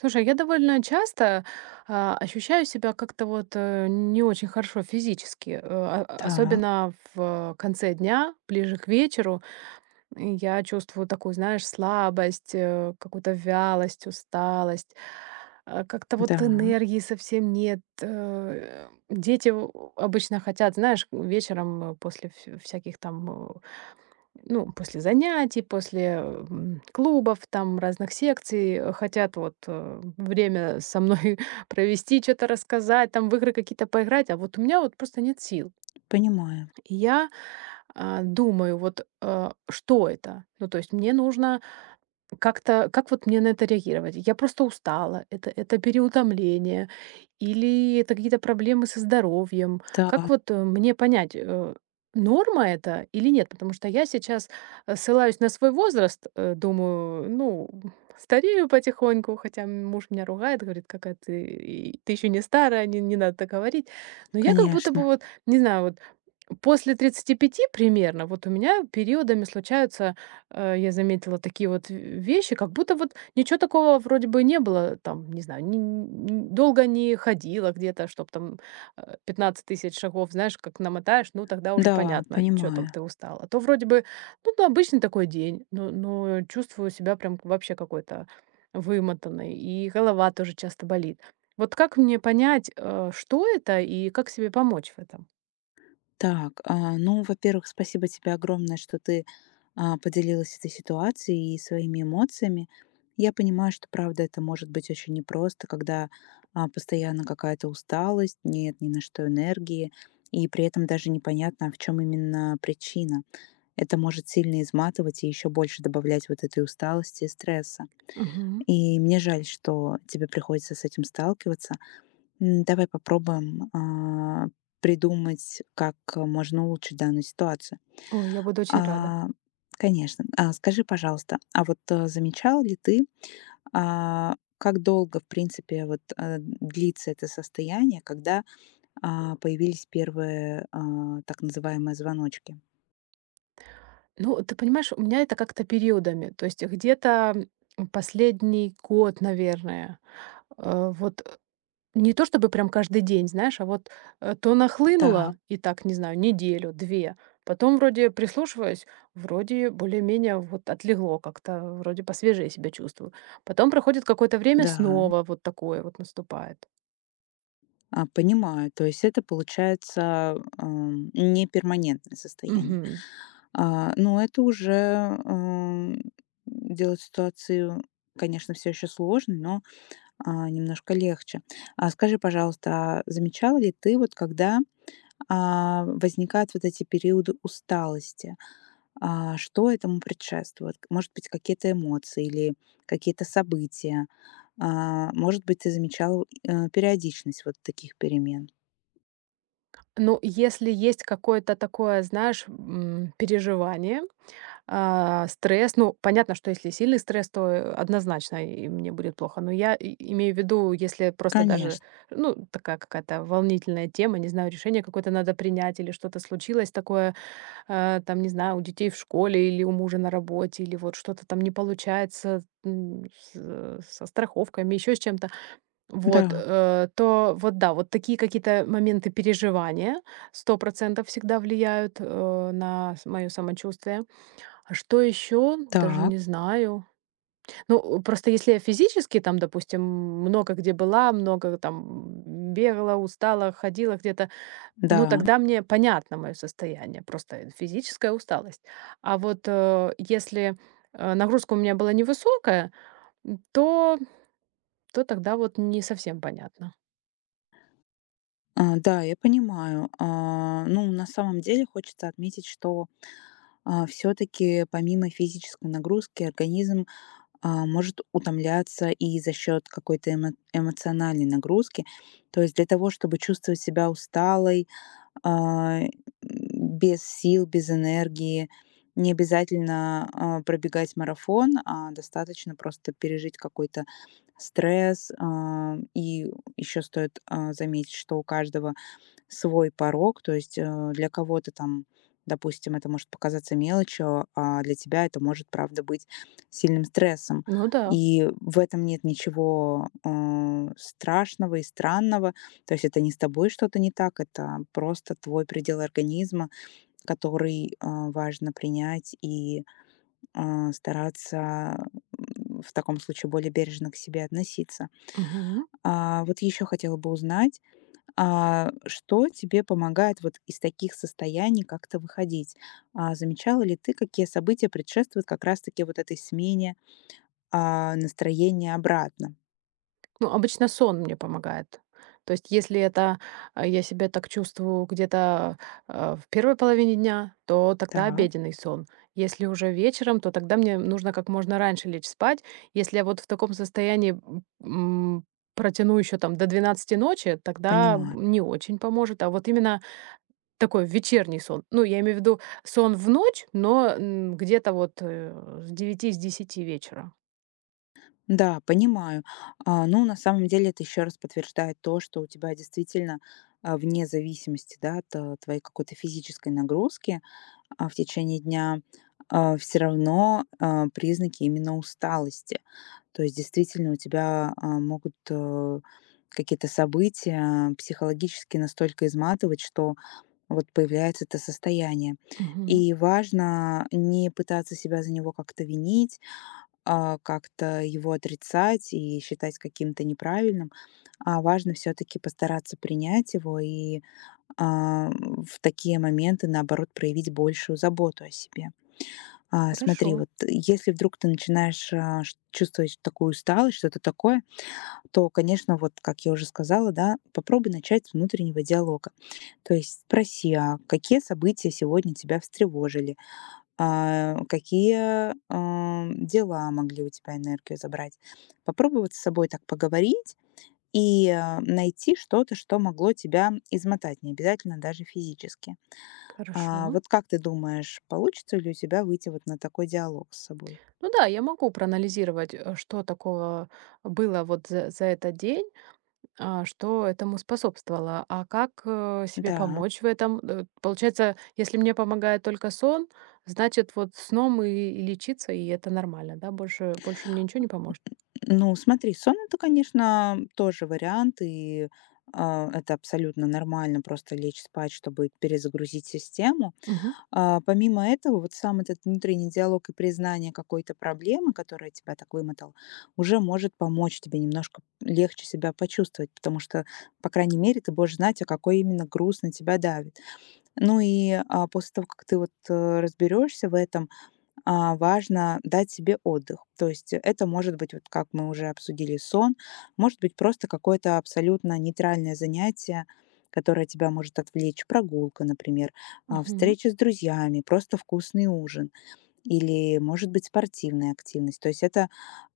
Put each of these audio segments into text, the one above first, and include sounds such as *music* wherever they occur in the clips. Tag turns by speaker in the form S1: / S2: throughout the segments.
S1: Слушай, я довольно часто, а, ощущаю себя как-то вот, не очень хорошо физически, а,
S2: Так,
S1: особенно в конце дня, ближе к вечеру. И я чувствую такую, знаешь, слабость, какую-то вялость, усталость. А, как-то вот
S2: да,
S1: энергии совсем нет. Дети у обычно хотят, знаешь, вечером, после вс всяких там, ну, после занятий, после, клубов, там разных секций, хотят вот, время со мной *laughs* провести, что то рассказать, там в игры какие-то поиграть, а вот у меня вот просто нет сил.
S2: понимаю.
S1: И я, а, думаю, вот, что это? Ну, то есть мне нужно как-то как вот мне на это реагировать? Я просто устала, это переутомление или это какие-то проблемы со здоровьем?
S2: Да,
S1: Как вот, мне понять, норма это или нет? Потому что я сейчас, ссылаюсь на свой возраст, думаю, ну, старею потихоньку, хотя муж меня ругает, говорит: "Какая ты и ты еще не старая, не надо так говорить". Но я как будто бы
S2: конечно.
S1: вот, не знаю, вот после 35 примерно вот у меня периодами случаются, я заметила такие вот в вещи, как будто вот ничего такого вроде бы не было, там, не знаю, ни долго не ходила где-то, чтоб там, 15 тысяч шагов, знаешь, как намотаешь, ну, тогда уже
S2: Да,
S1: понятно, что там
S2: понимаю.
S1: ты устала. А то вроде бы, ну да, обычный такой день, но чувствую себя прям вообще какой-то вымотанной, и голова тоже часто болит. Вот как мне понять, что это и как себе помочь в этом?
S2: Так, ну, во-первых, спасибо тебе огромное, что ты поделилась этой ситуацией и своими эмоциями. Я понимаю, что, правда, это может быть очень непросто, когда постоянно какая-то усталость, нет ни на что энергии, и при этом даже непонятно, а в чем именно причина. Это может сильно изматывать и еще больше добавлять вот этой усталости и стресса.
S1: Мгм.
S2: И мне жаль, что тебе приходится с этим сталкиваться. Давай попробуем придумать, как можно улучшить данную ситуацию.
S1: Ой, я буду очень рада.
S2: А, Конечно. Скажи, пожалуйста, а вот замечал ли ты, как долго, в принципе, вот длится это состояние, когда появились первые так называемые звоночки?
S1: Ну, ты понимаешь, у меня это как-то периодами. То есть где-то последний год, наверное, э, вот э, не то чтобы прям каждый день, знаешь, а вот то
S2: Так,
S1: нахлынуло, и так, не знаю, неделю, две. Потом вроде прислушиваюсь, вроде более-менее вот отлегло как-то, вроде посвежее себя чувствую. Потом проходит какое-то время,
S2: да.
S1: снова вот такое вот наступает.
S2: Понимаю. То есть это получается не перманентное состояние.
S1: Мгм.
S2: Но это уже, эм, делает ситуацию, конечно, все еще сложной, но немножко легче. А скажи, пожалуйста, а замечала ли ты вот, когда возникают вот эти периоды усталости, что этому предшествует? Может быть, какие-то эмоции или какие-то события? Может быть, ты замечала, периодичность вот таких перемен?
S1: Ну, если есть какое-то такое, знаешь, переживание, а, стресс, ну, понятно, что если сильный стресс, то, однозначно и мне будет плохо. Но я и имею в виду, если просто даже,
S2: Конечно,
S1: ну, такая какая-то волнительная тема, не знаю, решение какое-то надо принять или что-то случилось такое, там, не знаю, у детей в школе или у мужа на работе, или вот что-то там не получается, со страховками, еще с чем-то. Вот,
S2: да.
S1: то вот да, вот такие какие-то моменты переживания 100% всегда влияют, на мое самочувствие. А что еще? Даже
S2: Так,
S1: не знаю. Ну, просто если я физически там, допустим, много где была, много там бегала, устала, ходила где-то, ну,
S2: да.
S1: тогда мне понятно мое состояние, просто физическая усталость. А вот если нагрузка у меня была невысокая, м, то, то тогда вот не совсем понятно.
S2: Да, я понимаю. Ну, на самом деле хочется отметить, что все-таки помимо физической нагрузки организм может утомляться и за счет какой-то эмоциональной нагрузки. То есть для того, чтобы чувствовать себя усталой, а, м, без сил, без энергии, не обязательно пробегать марафон, а достаточно просто пережить какой-то стресс. И еще стоит заметить, что у каждого свой порог, то есть, для кого-то там, допустим, это может показаться мелочью, а для тебя это может, правда, быть сильным стрессом.
S1: Ну да.
S2: И в этом нет ничего, страшного и странного. То есть это не с тобой что-то не так, это просто твой предел организма, который, важно принять и, стараться, в таком случае более бережно к себе относиться.
S1: Мгм.
S2: Вот еще хотела бы узнать, что тебе помогает вот из таких состояний как-то выходить? Замечала ли ты, какие события предшествуют как раз-таки вот этой смене настроения обратно?
S1: Ну, обычно сон мне помогает. То есть, если это а, я себя так чувствую где-то а, в первой половине дня, то тогда
S2: Так,
S1: обеденный сон. Если уже вечером, то тогда мне нужно как можно раньше лечь спать. Если я вот в таком состоянии м, протяну еще там до 12 ночи, тогда
S2: понимаю.
S1: не очень поможет. А вот именно такой вечерний сон. Ну, я имею в виду сон в ночь, но где-то вот с 9 с 10 вечера.
S2: Да, понимаю. Ну, на самом деле, это еще раз подтверждает то, что у тебя действительно вне зависимости, да, от, твоей какой-то физической нагрузки, в течение дня, все равно, признаки именно усталости. То есть действительно у тебя могут какие-то события психологически настолько изматывать, что вот появляется это состояние.
S1: Мгм.
S2: И важно не пытаться себя за него как-то винить, как-то его отрицать и считать каким-то неправильным, а важно все таки постараться принять его и, в такие моменты, наоборот, проявить большую заботу о себе.
S1: Хорошо,
S2: Смотри, вот если вдруг ты начинаешь чувствовать такую усталость, что-то такое, то, конечно, вот, как я уже сказала, да, попробуй начать с внутреннего диалога. То есть спроси, а какие события сегодня тебя встревожили, какие дела могли у тебя энергию забрать. Попробуй вот с собой так поговорить и найти что-то, что могло тебя измотать, не обязательно даже физически. А
S1: хорошо.
S2: вот как ты думаешь, получится ли у тебя выйти вот на такой диалог с собой?
S1: Ну да, я могу проанализировать, что такого было вот за этот день, а, что этому способствовало. А как себе
S2: Да,
S1: помочь в этом? Получается, если мне помогает только сон, значит, вот сном и лечиться, и это нормально, да? Больше, больше мне ничего не поможет.
S2: ну смотри, сон это, конечно, тоже вариант, и это абсолютно нормально просто лечь спать, чтобы перезагрузить систему.
S1: Мгм,
S2: Помимо этого, вот сам этот внутренний диалог и признание какой-то проблемы, которая тебя так вымотала, уже может помочь тебе немножко легче себя почувствовать, потому что, по крайней мере, ты будешь знать, а какой именно груз на тебя давит. Ну и после того, как ты вот разберешься в этом, важно дать себе отдых. То есть это может быть, вот как мы уже обсудили, сон, может быть просто какое-то абсолютно нейтральное занятие, которое тебя может отвлечь, прогулка, например,
S1: мгм,
S2: встреча с друзьями, просто вкусный ужин или, может быть, спортивная активность. То есть это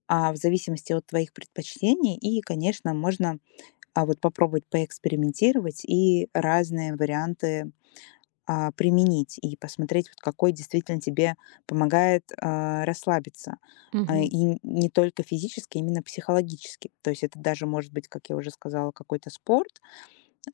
S2: в зависимости от твоих предпочтений и, конечно, можно вот попробовать поэкспериментировать и разные варианты применить и посмотреть, вот какой действительно тебе помогает расслабиться.
S1: мгм.
S2: И не только физически, а именно психологически. То есть это даже может быть, как я уже сказала, какой-то спорт.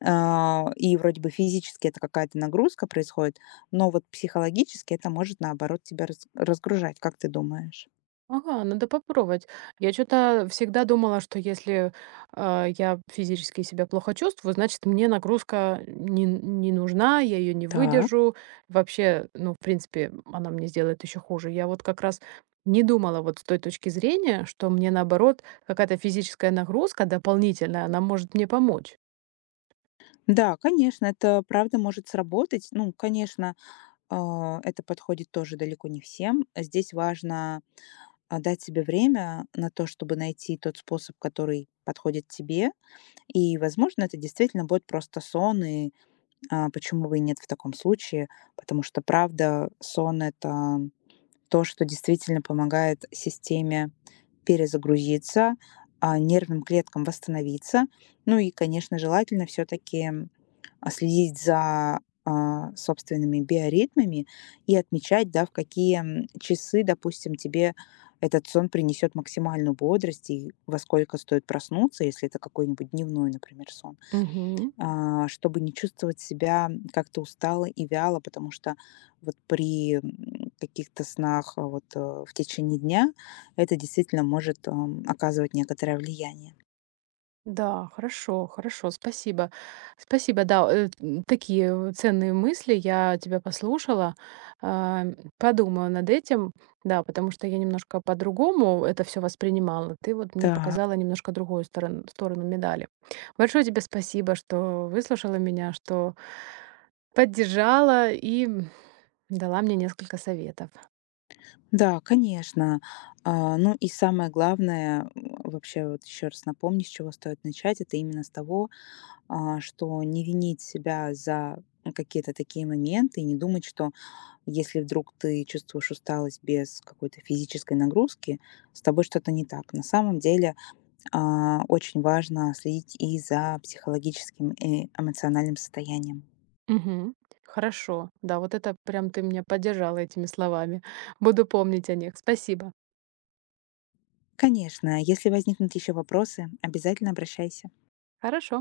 S2: И вроде бы физически это какая-то нагрузка происходит, но вот психологически это может наоборот тебя разгружать, как ты думаешь?
S1: Ага, надо попробовать. Я что то всегда думала, что если, а, я физически себя плохо чувствую, значит, мне нагрузка не нужна, я ее не
S2: Так,
S1: выдержу. Вообще, ну, в принципе, она мне сделает еще хуже. Я вот как раз не думала вот с той точки зрения, что мне, наоборот, какая-то физическая нагрузка дополнительная, она может мне помочь.
S2: да, конечно, это правда может сработать. Ну, конечно, это подходит тоже далеко не всем. Здесь важно дать себе время на то, чтобы найти тот способ, который подходит тебе. И, возможно, это действительно будет просто сон, и почему бы и нет в таком случае, потому что, правда, сон— это то, что действительно помогает системе перезагрузиться, нервным клеткам восстановиться. Ну и, конечно, желательно все-таки следить за собственными биоритмами и отмечать, да, в какие часы, допустим, тебе этот сон принесет максимальную бодрость и во сколько стоит проснуться, если это какой-нибудь дневной, например, сон
S1: Мгм.
S2: чтобы не чувствовать себя как-то устало и вяло, потому что вот при каких-то снах в течение дня это действительно может оказывать некоторое влияние.
S1: Да, хорошо, хорошо, спасибо. Спасибо, да, такие ценные мысли, я тебя послушала, а, подумаю над этим, да, потому что я немножко по-другому это все воспринимала. Ты вот мне
S2: Да,
S1: показала немножко другую сторону, сторону медали. Большое тебе спасибо, что выслушала меня, что поддержала и дала мне несколько советов.
S2: да, конечно. Ну и самое главное, вообще вот еще раз напомню, с чего стоит начать, это именно с того, что не винить себя за какие-то такие моменты, и не думать, что если вдруг ты чувствуешь усталость без какой-то физической нагрузки, с тобой что-то не так. На самом деле очень важно следить и за психологическим и эмоциональным состоянием.
S1: Мгм. Хорошо, да, вот это прям ты меня поддержала этими словами. Буду помнить о них. Спасибо.
S2: Конечно, если возникнут еще вопросы, обязательно обращайся.
S1: Хорошо.